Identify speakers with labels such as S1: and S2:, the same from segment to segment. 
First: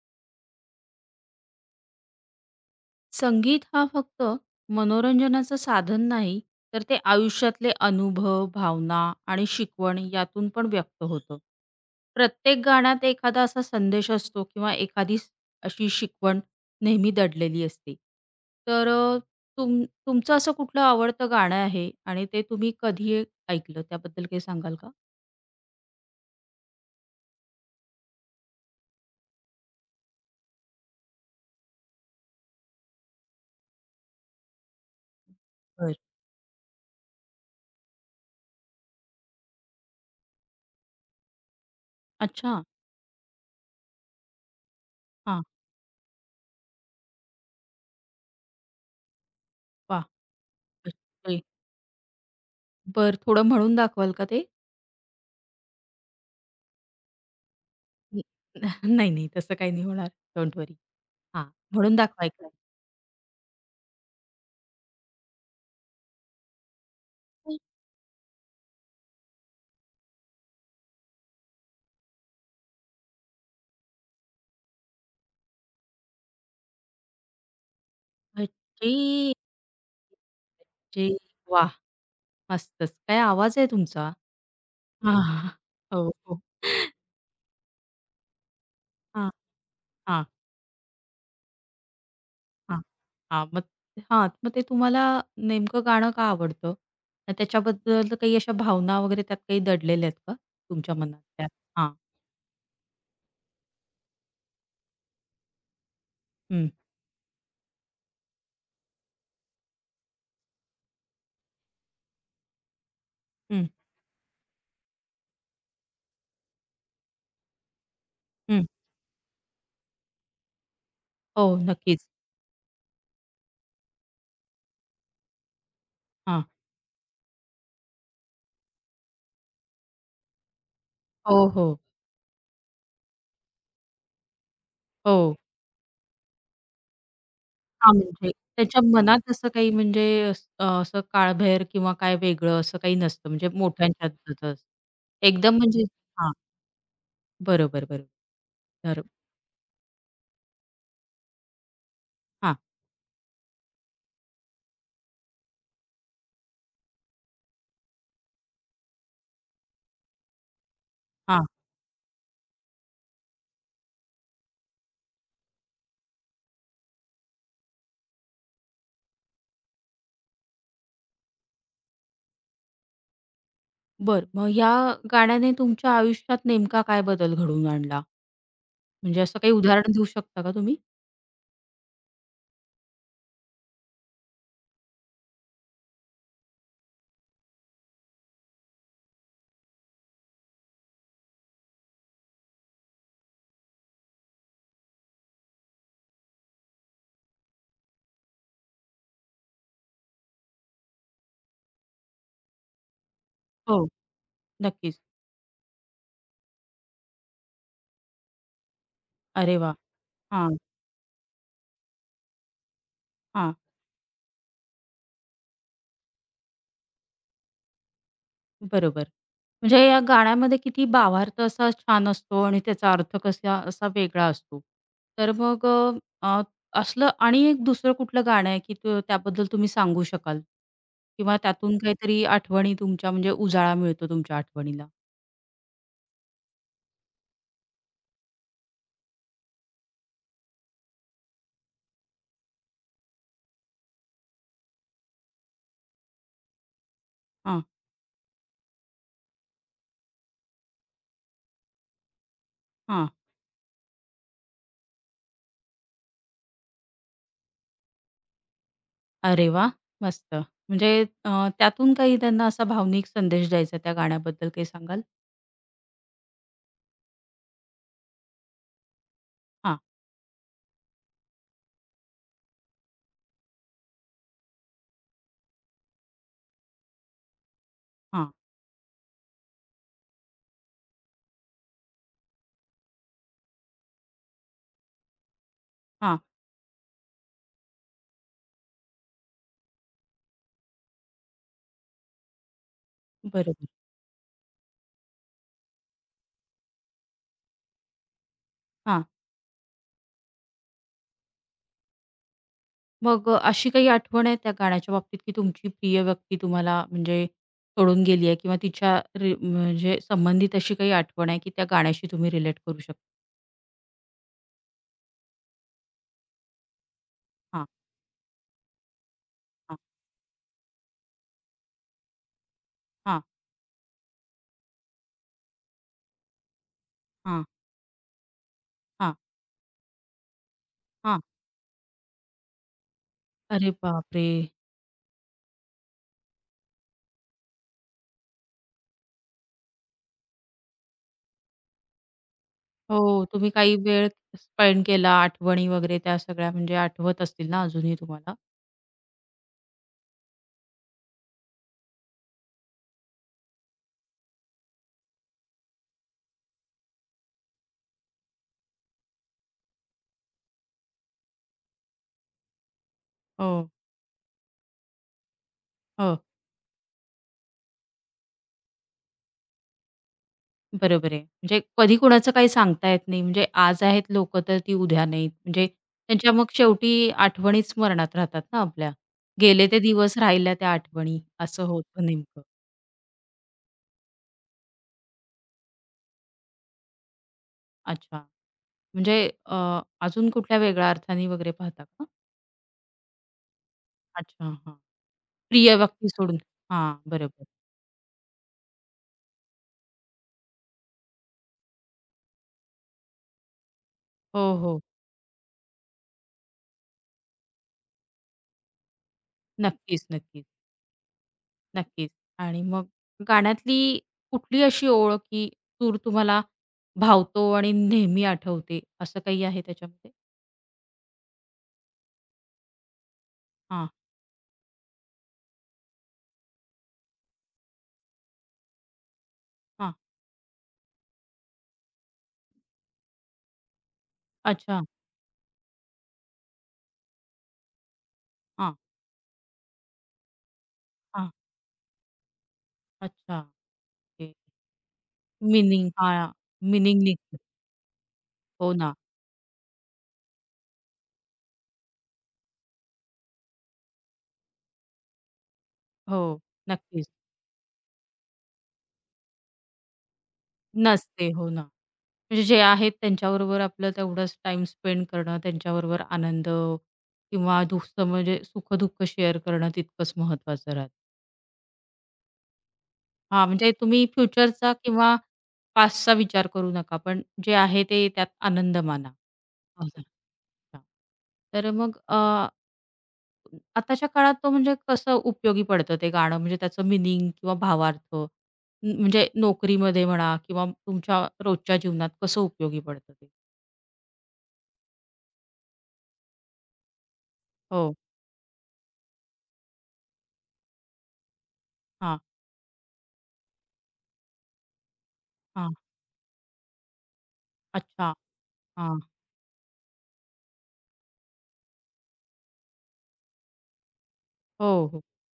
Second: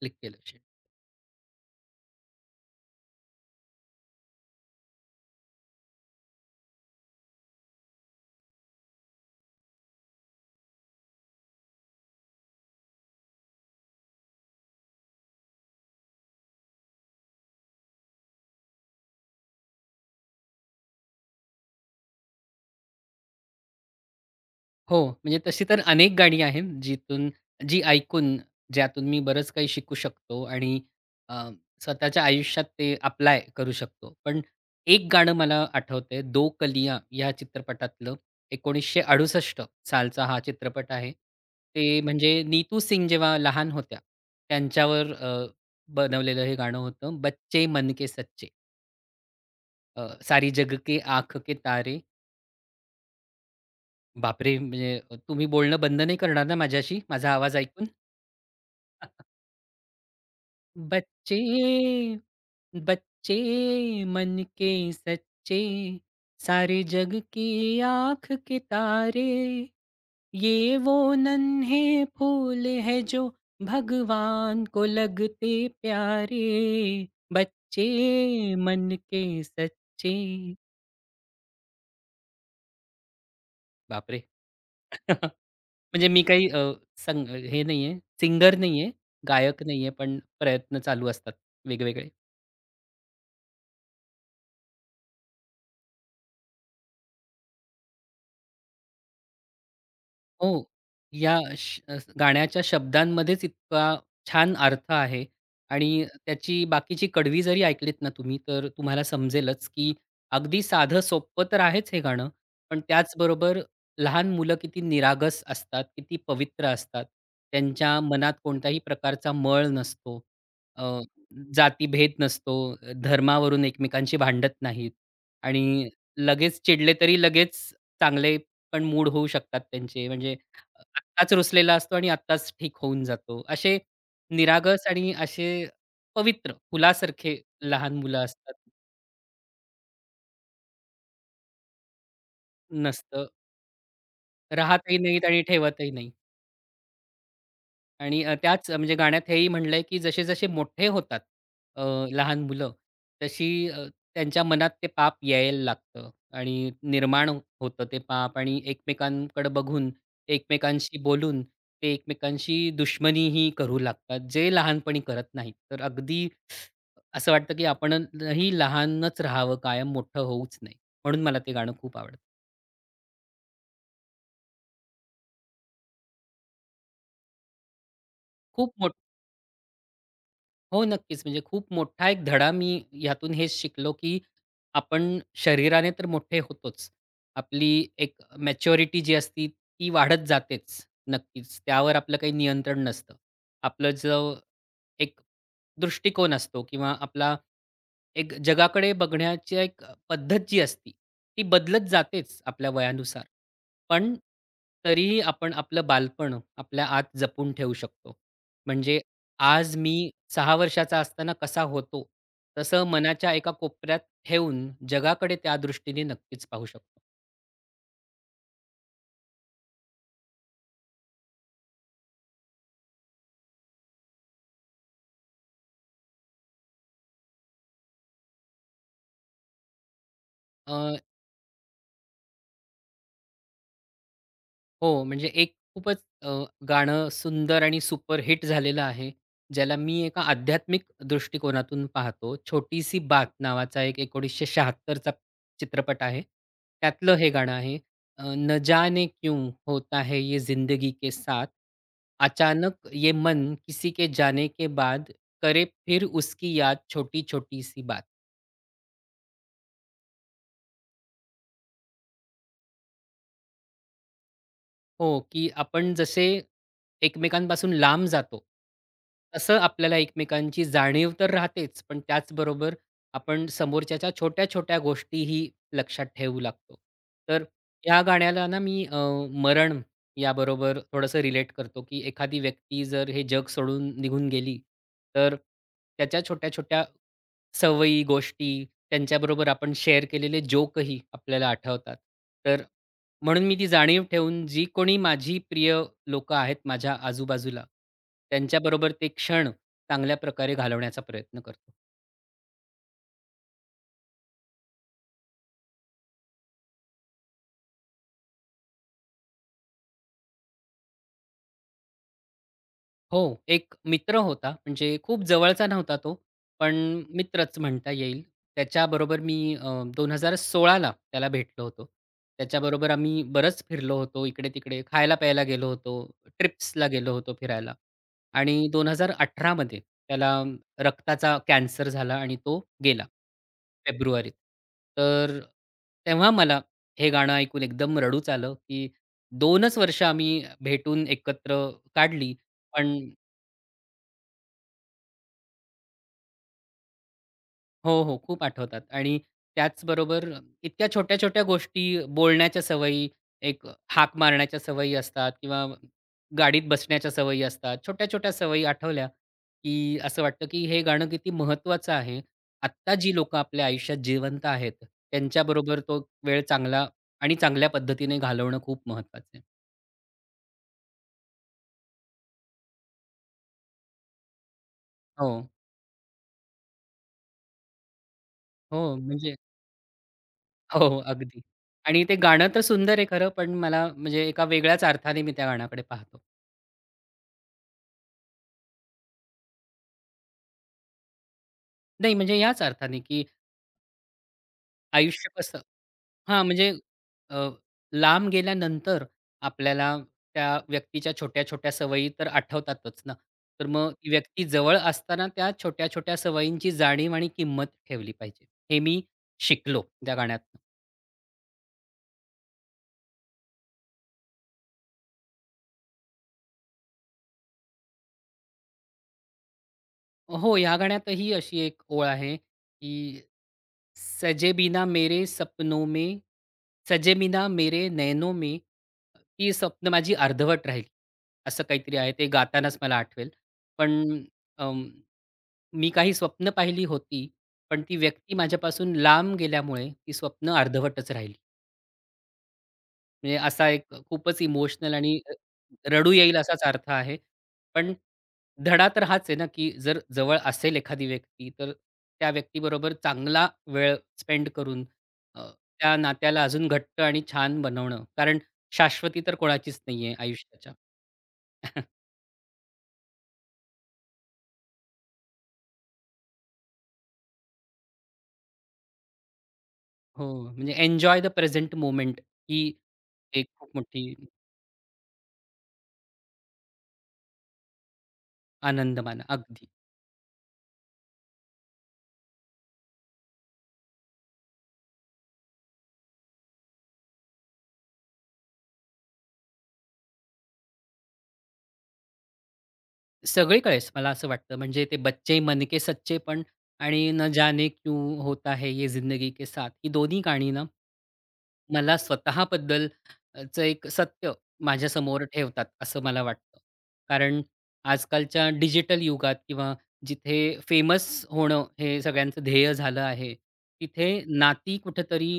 S1: Click केलं शेट.
S2: संगीत हा फक्त मनोरंजनाचं साधन नाही, तर ते आयुष्यातले अनुभव, भावना आणि शिकवण यातून पण व्यक्त होतं. प्रत्येक गाण्यात एखादा असा संदेश असतो किंवा अशी शिकवण नेहमी दडलेली असते. तर अ, तुम तुमचं असं कुठलं आवडतं गाणं आहे आणि ते तुम्ही ऐकलं? त्याबद्दल काही सांगाल का?
S1: हो, म्हणजे तशी तर अनेक गाणी आहेत, जिथून जी ऐकून, ज्यातून मी बरंच काही शिकू शकतो आणि अ, स्वतःच्या आयुष्यात ते अप्लाय करू शकतो. पण एक गाणं मला
S2: बरं.
S1: आठवतंय, दो कलियाँ या चित्रपटातलं 1968 सालचा हा चित्रपट आहे. ते म्हणजे
S2: अच्छा.
S1: नीतू सिंग जेव्हा लहान होत्या, त्यांच्यावर
S2: हां.
S1: बनवलेलं हे गाणं होतं, बच्चे मन के सच्चे. अ,
S2: वाह!
S1: सारी जग के आँख के तारे
S2: बरं, थोडं म्हणून दाखवाल का ते?
S1: बापरे! म्हणजे तुम्ही बोलणं बंद नाही करणार ना माझ्याशी? माझा आवाज ऐकून?
S2: न नाही, नाही. तसं काही नाही होणार. Don't worry.
S1: बच्चे,
S2: हां, म्हणून दाखवा ऐकलंय.
S1: बच्चे मन के सच्चे, सारे जग की आँख के तारे, ये वो नन्हे फूल हैं जो भगवान को लगते प्यारे, बच्चे मन
S2: अच्छे!
S1: के सच्चे.
S2: अच्छे! वाह! मस्तच. काय आवाज आहे तुमचा?
S1: बापरे!
S2: हां, हां.
S1: म्हणजे
S2: हो,
S1: मी
S2: हो.
S1: काही संग हे नाहीये, सिंगर नाहीये,
S2: हां,
S1: गायक नाहीये, पण
S2: हां,
S1: प्रयत्न चालू असतात वेगवेगळे.
S2: हां. हां, मग ते तुम्हाला नेमकं गाणं का आवडतं? आणि त्याच्याबद्दल काही अशा भावना वगैरे त्यात काही दडलेल्या आहेत का
S1: हो.
S2: तुमच्या मनातल्या? हां.
S1: गाण्याच्या शब्दांमध्येच इतका छान अर्थ आहे आणि त्याची
S2: हं,
S1: बाकीची कडवी जरी ऐकलीत ना तुम्ही, तर तुम्हाला समजेलच, की अगदी साधं सोपं तर आहेच हे गाणं, पण त्याचबरोबर
S2: हं,
S1: लहान मुलं किती निरागस असतात, किती पवित्र असतात. त्यांच्या मनात
S2: हं.
S1: कोणत्याही प्रकारचा मळ नसतो. अ,
S2: हो, नक्कीच.
S1: जातीभेद नसतो, धर्मावरून एकमेकांशी भांडत नाहीत आणि
S2: हां.
S1: लगेच चिडले तरी लगेच चांगले पण मूड होऊ शकतात त्यांचे. म्हणजे आत्ताच
S2: हो, हो.
S1: रुसलेला असतो आणि आत्ताच ठीक होऊन जातो. असे निरागस आणि
S2: हो.
S1: असे पवित्र फुलासारखे
S2: हां,
S1: लहान मुलं
S2: म्हणजे
S1: असतात.
S2: त्याच्या मनात असं काही म्हणजे असं काळभैर किंवा काय वेगळं असं काही
S1: नसतं.
S2: नसतं म्हणजे मोठ्यांच्यात तसं असतं.
S1: राहतही नाहीत आणि
S2: एकदम म्हणजे
S1: ठेवतही नाही.
S2: हां, बरोबर, बरोबर.
S1: आणि त्याच म्हणजे
S2: तर
S1: गाण्यात हेही म्हणलंय, की जसे-जसे मोठे होतात अ, लहान
S2: हां,
S1: मुलं, तशी त्यांच्या मनात ते पाप यायला लागतं आणि निर्माण होतं ते पाप आणि एकमेकांकडे बघून, एकमेकांशी बोलून,
S2: हां.
S1: ते एकमेकांशी दुश्मनीही करू लागतात, जे लहानपणी करत नाहीत. तर अगदी असं वाटतं, की आपणही लहानच राहावं कायम, मोठं होऊच नये. म्हणून मला ते गाणं खूप आवडतं.
S2: बरं. मग ह्या गाण्याने तुमच्या आयुष्यात नेमका काय बदल घडवून आणला?
S1: खूप
S2: म्हणजे असं काही उदाहरण देऊ शकता का तुम्ही?
S1: हो, नक्कीच. म्हणजे खूप मोठा एक धडा मी ह्यातून हेच शिकलो, की आपण शरीराने तर मोठे होतोच. आपली एक मॅच्युरिटी जी असती ती वाढत जातेच नक्कीच. त्यावर आपलं काही नियंत्रण नसतं. आपलं जो एक दृष्टिकोन असतो किंवा आपला एक जगाकडे बघण्याची एक पद्धत जी असती, ती बदलत जातेच आपल्या वयानुसार.
S2: हो,
S1: पण
S2: नक्कीच.
S1: तरीही आपण आपलं बालपण आपल्या आत जपून ठेवू शकतो. म्हणजे
S2: अरे वाह!
S1: आज मी 6
S2: हां,
S1: वर्षाचा असताना कसा होतो, तसं मनाच्या एका
S2: हां.
S1: कोपऱ्यात ठेवून जगाकडे त्या दृष्टीने नक्कीच पाहू शकतो.
S2: बरोबर. म्हणजे या गाण्यामध्ये किती भावार्थ असा छान असतो आणि त्याचा अर्थ कसा असा वेगळा असतो. तर मग अ, असलं आणि एक दुसरं कुठलं गाणं आहे, की त्याबद्दल तुम्ही सांगू शकाल? किंवा त्यातून काहीतरी आठवणी तुमच्या म्हणजे उजाळा मिळतो तुमच्या आठवणीला?
S1: हो, म्हणजे एक खूपच अ, गाणं सुंदर आणि सुपरहिट झालेलं आहे. ज्याला मी एका आध्यात्मिक दृष्टिकोनातून पाहतो. छोटीसी बात नावाचा एक 1976 चा चित्रपट आहे. त्यातलं हे गाणं
S2: हां,
S1: आहे. न जाने क्यूँ होता है ये ज़िंदगी के साथ, अचानक
S2: हां.
S1: ये मन किसी के जाने के बाद करे फिर उसकी याद छोटी-छोटी सी बात.
S2: अरे वाह! मस्त. म्हणजे त्यातून काही त्यांना असा भावनिक संदेश द्यायचा त्या गाण्याबद्दल काही सांगाल?
S1: हो, की आपण जसे एकमेकांपासून लांब जातो, तसं
S2: हां,
S1: आपल्याला एकमेकांची जाणीव तर राहतेच, पण त्याचबरोबर आपण समोरच्याच्या छोट्या-छोट्या गोष्टीही लक्षात ठेवू लागतो. तर या
S2: हां,
S1: गाण्याला ना मी मरण याबरोबर थोडंसं रिलेट करतो, की एखादी व्यक्ती जर हे जग सोडून निघून गेली, तर
S2: हां.
S1: त्याच्या छोट्या-छोट्या सवयी, गोष्टी, त्यांच्याबरोबर आपण शेअर केलेले जोकही आपल्याला आठवतात. तर म्हणून मी ती
S2: बरोबर.
S1: जाणीव ठेवून जी कोणी माझी प्रिय लोकं आहेत माझ्या आजूबाजूला, त्यांच्याबरोबर
S2: हां.
S1: ते क्षण चांगल्या प्रकारे घालवण्याचा प्रयत्न करतो.
S2: अशी काही आठवण आहे त्या गाण्याच्या बाबतीत, की तुमची प्रिय व्यक्ती तुम्हाला म्हणजे सोडून गेली आहे किंवा तिच्या रि म्हणजे संबंधित अशी काही आठवण आहे, की त्या गाण्याशी तुम्ही रिलेट करू शकता?
S1: हो, एक मित्र होता म्हणजे खूप जवळचा नव्हता तो, पण मित्रच
S2: हां,
S1: म्हणता येईल. त्याच्याबरोबर मी
S2: हां,
S1: 2016 ला त्याला भेटलो होतो. त्याच्याबरोबर
S2: हां,
S1: आम्ही बरंच फिरलो होतो, इकडे-तिकडे खायला-प्यायला गेलो होतो, ट्रिप्सला गेलो होतो
S2: हां,
S1: फिरायला आणि
S2: हां,
S1: 2018 मध्ये त्याला
S2: हां.
S1: रक्ताचा कॅन्सर झाला आणि तो गेला,
S2: अरे बापरे!
S1: फेब्रुवारीत. तर तेव्हा मला हे गाणं ऐकून एकदम रडूच आलं, की 2च वर्ष आम्ही भेटून एकत्र काढली, पण
S2: हो, तुम्ही काही वेळ स्पेंड केला, आठवणी वगैरे त्या सगळ्या म्हणजे आठवत असतील ना अजूनही
S1: हो, हो.
S2: तुम्हाला?
S1: खूप आठवतात आणि त्याचबरोबर इतक्या छोट्या-छोट्या गोष्टी, बोलण्याच्या सवयी, एक हाक मारण्याच्या सवयी असतात किंवा गाडीत बसण्याच्या सवयी असतात. छोट्या-छोट्या सवयी आठवल्या, की असं वाटतं, की हे गाणं किती महत्त्वाचं आहे. आत्ता जी लोकं आपल्या
S2: हो,
S1: आयुष्यात जिवंत आहेत, त्यांच्याबरोबर तो
S2: हो.
S1: वेळ चांगला आणि चांगल्या पद्धतीने घालवणं खूप महत्त्वाचं आहे.
S2: बरोबर आहे. म्हणजे कधी कुणाचं काही सांगता येत नाही. म्हणजे आज आहेत लोकं तर ती उद्या
S1: हो,
S2: नाहीत. म्हणजे त्यांच्या मग शेवटी आठवणीच स्मरणात राहतात ना आपल्या.
S1: हो. म्हणजे
S2: गेले ते दिवस, राहिल्या त्या
S1: हो, हो,
S2: आठवणी
S1: अगदी.
S2: असं
S1: आणि
S2: होतं
S1: ते
S2: नेमकं.
S1: गाणं तर सुंदर आहे खरं, पण मला म्हणजे एका वेगळ्याच अर्थाने मी त्या गाण्याकडे पाहतो.
S2: अच्छा. म्हणजे अ, अजून कुठल्या वेगळ्या अर्थाने वगैरे पाहता का?
S1: नाही, म्हणजे याच अर्थाने, की
S2: अच्छा, हां.
S1: आयुष्य कसं
S2: प्रिय व्यक्ती सोडून.
S1: हां, म्हणजे
S2: हां,
S1: अ,
S2: बरोबर.
S1: लांब गेल्यानंतर आपल्याला त्या व्यक्तीच्या छोट्या-छोट्या सवयी तर आठवतातच ना. तर मग ती व्यक्ती
S2: हो,
S1: जवळ
S2: हो.
S1: असताना त्या छोट्या-छोट्या सवयींची जाणीव आणि किंमत ठेवली पाहिजे. हे मी शिकलो
S2: नक्कीच,
S1: त्या गाण्यात
S2: नक्कीच, नक्कीच. आणि मग गाण्यातली कुठली अशी ओळ की सूर तुम्हाला भावतो आणि नेहमी आठवते असं काही आहे त्याच्यामध्ये?
S1: हो, या गाण्यातही अशी एक ओळ आहे, की सजे बिना मेरे सपनों में सजे बिना मेरे नैनों में, ती स्वप्न
S2: हां,
S1: माझी अर्धवट राहिली. असं काहीतरी आहे ते गातानाच मला आठवेल. पण
S2: अच्छा.
S1: अं, मी काही स्वप्न पाहिली होती, पण ती व्यक्ती
S2: हां,
S1: माझ्यापासून लांब गेल्यामुळे ती स्वप्न अर्धवटच
S2: हां.
S1: राहिली. म्हणजे
S2: अच्छा.
S1: असा एक
S2: ओके.
S1: खूपच इमोशनल आणि
S2: मीनिंग
S1: रडू
S2: हां,
S1: येईल असाच अर्थ
S2: मीनिंग
S1: आहे.
S2: निघते.
S1: पण
S2: हो
S1: धडा
S2: ना.
S1: तर हाच आहे ना, की जर जवळ असेल एखादी व्यक्ती, तर त्या व्यक्तीबरोबर चांगला वेळ स्पेंड करून अ, त्या
S2: हो,
S1: नात्याला अजून घट्ट
S2: नक्कीच.
S1: आणि छान बनवणं. कारण शाश्वती तर कोणाचीच नाही आहे आयुष्याच्या.
S2: नसते. हो ना. म्हणजे जे आहेत त्यांच्याबरोबर आपलं तेवढाच टाईम स्पेंड करणं, त्यांच्याबरोबर आनंद किंवा दुःख म्हणजे सुख-दुःख शेअर करणं तितकंच
S1: हो,
S2: महत्त्वाचं
S1: म्हणजे
S2: राहतं.
S1: एन्जॉय द प्रेझेंट मोमेंट ही एक
S2: हां,
S1: खूप
S2: म्हणजे तुम्ही
S1: मोठी
S2: फ्युचरचा किंवा पास्टचा विचार करू नका, पण जे आहे ते त्यात आनंद
S1: आनंद
S2: माना.
S1: माना. अगदी.
S2: असं. हां. तर मग अ आताच्या काळात तो म्हणजे कसं उपयोगी पडतं ते गाणं म्हणजे त्याचं मिनिंग किंवा म्हणजे नोकरीमध्ये म्हणा किंवा तुमच्या रोजच्या जीवनात कसं उपयोगी पडतं ते?
S1: सगळीकडेच मला असं वाटतं. म्हणजे ते "बच्चे मन के सच्चे" पण आणि "न जाने
S2: हो.
S1: क्यूँ होता है ये ज़िंदगी के साथ" ही दोन्ही गाणी ना मला
S2: हां,
S1: स्वतःबद्दल चं एक सत्य माझ्यासमोर ठेवतात,
S2: हां.
S1: असं मला वाटतं. कारण
S2: अच्छा.
S1: आजकालच्या
S2: हां.
S1: डिजिटल युगात किंवा जिथे फेमस होणं हे सगळ्यांचं ध्येय झालं आहे, तिथे नाती
S2: हो, हो.
S1: कुठेतरी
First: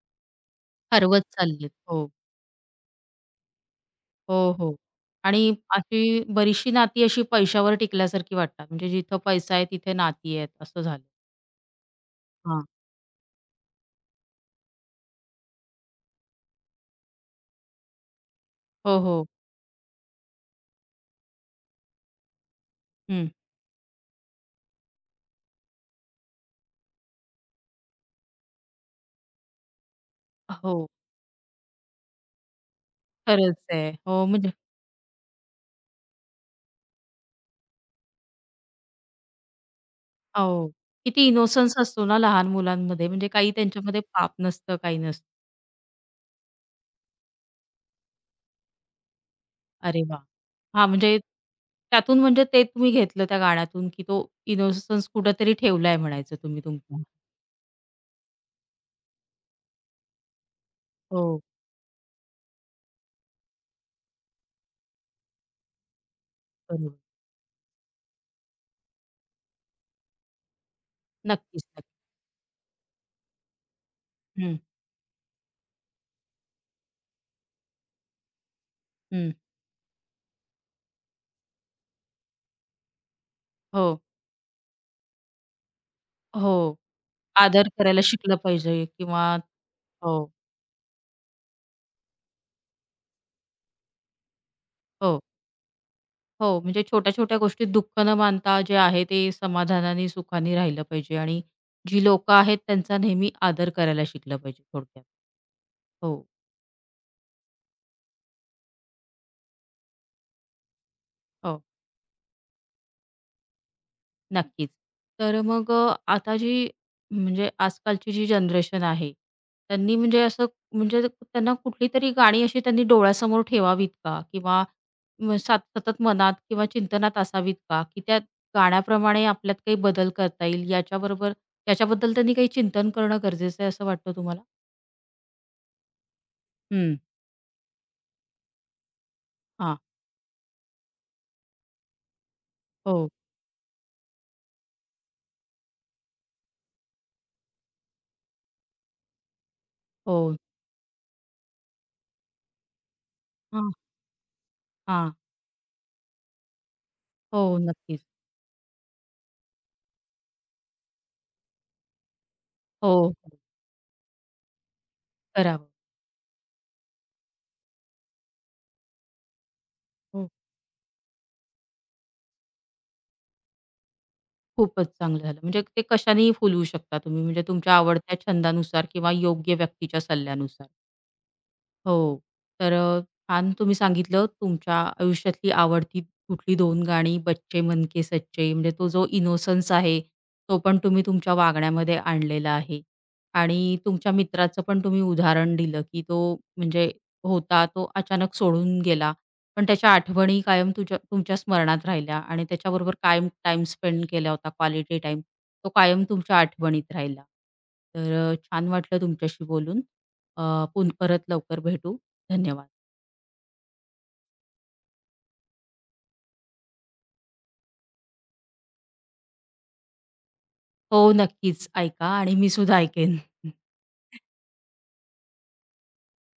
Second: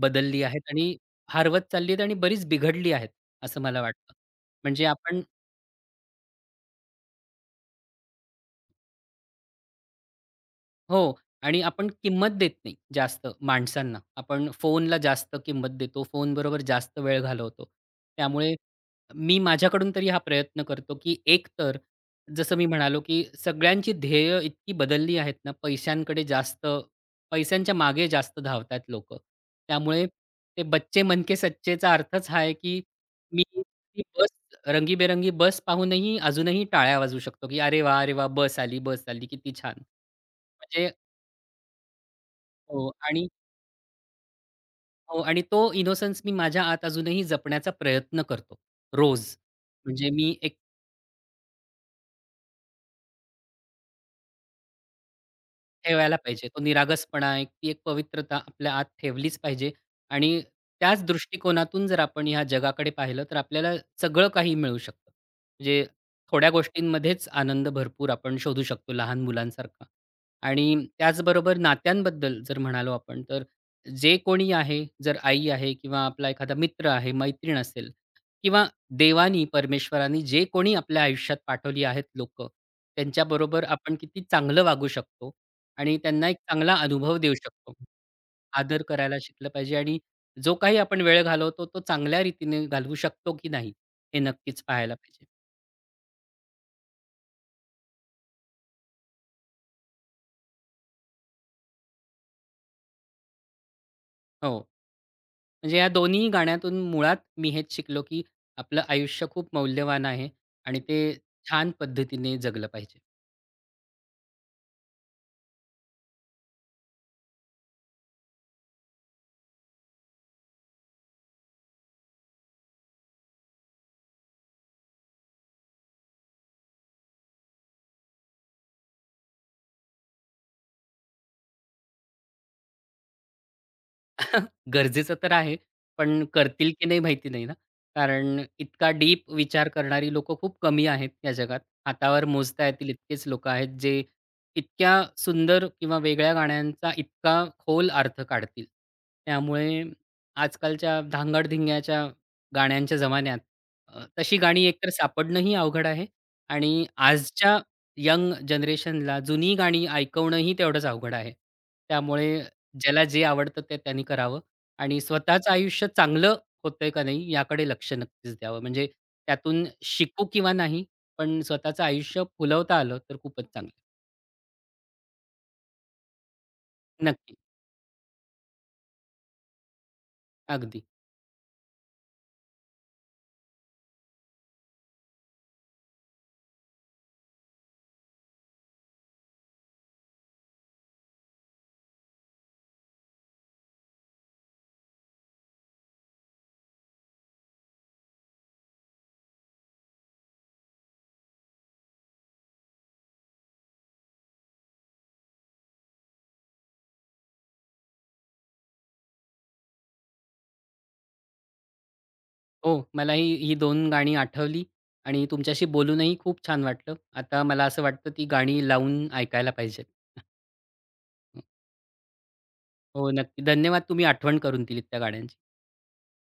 S1: बदलली आहेत आणि
S2: हरवत
S1: हरवत
S2: चाललीत.
S1: चालली आहेत
S2: हो.
S1: आणि बरीच बिघडली आहेत, असं मला वाटतं.
S2: हो, हो.
S1: म्हणजे आपण
S2: आणि अशी बरीचशी नाती अशी पैशावर टिकल्यासारखी वाटतात. म्हणजे जिथं पैसा आहे तिथे नाती आहेत असं झालं.
S1: हो. आणि आपण किंमत देत
S2: हां.
S1: नाही जास्त माणसांना. आपण फोनला जास्त किंमत देतो. फोनबरोबर जास्त वेळ घालवतो. त्यामुळे
S2: हो, हो.
S1: मी माझ्याकडून तरी हा प्रयत्न करतो, की एकतर जसं मी म्हणालो, की
S2: हं.
S1: सगळ्यांची ध्येय इतकी बदलली आहेत ना, पैशांकडे जास्त पैशांच्या मागे जास्त धावतायत लोकं. त्यामुळे ते
S2: हो.
S1: बच्चे मन सच्चेचा अर्थच हा आहे, की मी
S2: खरंच आहे.
S1: ती
S2: हो
S1: बस
S2: म्हणजे
S1: रंगीबेरंगी बस पाहूनही अजूनही टाळ्या वाजवू शकतो, की "अरे वाह! अरे वाह! बस आली, बस आली. किती छान."
S2: अहो,
S1: म्हणजे
S2: किती इनोसन्स असतो ना लहान
S1: हो
S2: मुलांमध्ये,
S1: आणि
S2: म्हणजे काही त्यांच्यामध्ये पाप नसतं, काही नसतं.
S1: तो इनोसन्स मी माझ्या आत अजूनही जपण्याचा प्रयत्न करतो, रोज.
S2: अरे
S1: म्हणजे
S2: वाह!
S1: मी एक
S2: हां, म्हणजे त्यातून म्हणजे ते तुम्ही घेतलं त्या गाण्यातून, की तो इनोसन्स कुठेतरी ठेवलाय
S1: ठेवायला
S2: म्हणायचं
S1: पाहिजे. तो
S2: तुम्ही तुमचा.
S1: निरागसपणा, एक पवित्रता आपल्या आत ठेवलीच पाहिजे आणि त्याच
S2: हो,
S1: दृष्टिकोनातून जर आपण ह्या जगाकडे पाहिलं, तर आपल्याला सगळं काही मिळू शकतं. म्हणजे थोड्या
S2: बरोबर.
S1: गोष्टींमध्येच आनंद भरपूर आपण शोधू शकतो लहान मुलांसारखा. आणि त्याचबरोबर
S2: नक्कीच, नक्की.
S1: नात्यांबद्दल जर म्हणालो आपण, तर जे कोणी
S2: हं,
S1: आहे, जर आई आहे किंवा आपला एखादा मित्र आहे, मैत्रीण असेल किंवा
S2: हं.
S1: देवानी, परमेश्वरानी जे कोणी आपल्या आयुष्यात पाठवली आहेत लोकं, त्यांच्याबरोबर आपण
S2: हो,
S1: किती चांगलं वागू शकतो आणि त्यांना एक चांगला
S2: हो.
S1: अनुभव देऊ
S2: आदर
S1: शकतो.
S2: करायला शिकलं पाहिजे
S1: आदर करायला
S2: किंवा
S1: शिकलं पाहिजे आणि
S2: हो,
S1: जो काही आपण वेळ घालवतो, तो चांगल्या रीतीने घालवू शकतो की नाही, हे नक्कीच पाहायला
S2: हो.
S1: पाहिजे.
S2: हो, म्हणजे छोट्या-छोट्या गोष्टीत दुःख न मानता जे आहे ते समाधानाने, सुखाने राहिलं पाहिजे आणि जी लोकं आहेत त्यांचा नेहमी आदर करायला शिकलं पाहिजे
S1: हो.
S2: थोडक्यात.
S1: म्हणजे या
S2: हो,
S1: दोन्ही गाण्यातून मुळात मी हेच शिकलो, की आपलं आयुष्य खूप मौल्यवान आहे आणि ते
S2: हो.
S1: छान पद्धतीने जगलं पाहिजे.
S2: नक्कीच. आता जी म्हणजे आजकालची जी जनरेशन आहे, त्यांनी म्हणजे असं म्हणजे त्यांना कुठली तरी गाणी अशी त्यांनी डोळ्यासमोर ठेवावीत का? किंवा म सात सतत मनात किंवा चिंतनात असावीत का? की त्या गाण्याप्रमाणे आपल्यात काही बदल करता येईल याच्याबद्दल त्यांनी काही चिंतन करणं गरजेचं आहे असं वाटतं तुम्हाला?
S1: गरजेचं तर आहे, पण करतील की
S2: हं.
S1: नाही माहिती नाही ना. कारण इतका डीप विचार
S2: हां.
S1: करणारी लोकं खूप कमी आहेत या जगात. हातावर मोजता येतील
S2: हो,
S1: इतकेच लोकं आहेत, जे इतक्या सुंदर किंवा वेगळ्या गाण्यांचा इतका खोल अर्थ काढतील. त्यामुळे
S2: हो.
S1: आजकालच्या धांगड-धिंग्याच्या गाण्यांच्या जमान्यात
S2: हां,
S1: तशी गाणी एकतर
S2: हां.
S1: सापडणंही अवघड आहे आणि
S2: हो,
S1: आजच्या
S2: नक्कीच.
S1: यंग जनरेशनला जुनी गाणी ऐकवणंही तेवढंच अवघड आहे. त्यामुळे ज्याला
S2: हो,
S1: जे
S2: हो.
S1: आवडतं ते त्यांनी करावं आणि स्वतःचं
S2: करावं.
S1: आयुष्य चांगलं होतंय का नाही याकडे लक्ष नक्कीच द्यावं. म्हणजे त्यातून शिकू
S2: हो.
S1: किंवा नाही, पण स्वतःचं आयुष्य फुलवता आलं तर खूपच चांगलं.
S2: खूपच चांगलं झालं. म्हणजे ते कशानेही फुलवू शकता तुम्ही
S1: नक्की.
S2: म्हणजे तुमच्या आवडत्या छंदानुसार किंवा योग्य व्यक्तीच्या सल्ल्यानुसार.
S1: अगदी.
S2: हो. तर अ, छान तुम्ही सांगितलं तुमच्या आयुष्यातली आवडती कुठली दोन गाणी, "बच्चे मन के सच्चे" म्हणजे तो जो इनोसन्स आहे, तो पण तुम्ही तुमच्या वागण्यामध्ये आणलेला आहे. आणि तुमच्या मित्राचं पण तुम्ही उदाहरण दिलं, की तो म्हणजे होता, तो अचानक सोडून गेला. पण त्याच्या आठवणी कायम तुमच्या स्मरणात राहिल्या आणि त्याच्याबरोबर कायम टाईम स्पेंड केला होता, क्वालिटी टाईम. तो कायम तुमच्या आठवणीत राहिला. छान वाटलं तुमच्याशी बोलून. अ, पुन परत लवकर भेटू. धन्यवाद.
S1: हो, मलाही ही दोन गाणी आठवली आणि तुमच्याशी बोलूनही खूप छान वाटलं. आता मला असं वाटतं ती गाणी लावून ऐकायला पाहिजेत.
S2: हो, नक्कीच ऐका आणि मी सुद्धा
S1: हो,
S2: ऐकेन.
S1: नक्की. धन्यवाद तुम्ही आठवण करून दिलीत त्या गाण्यांची.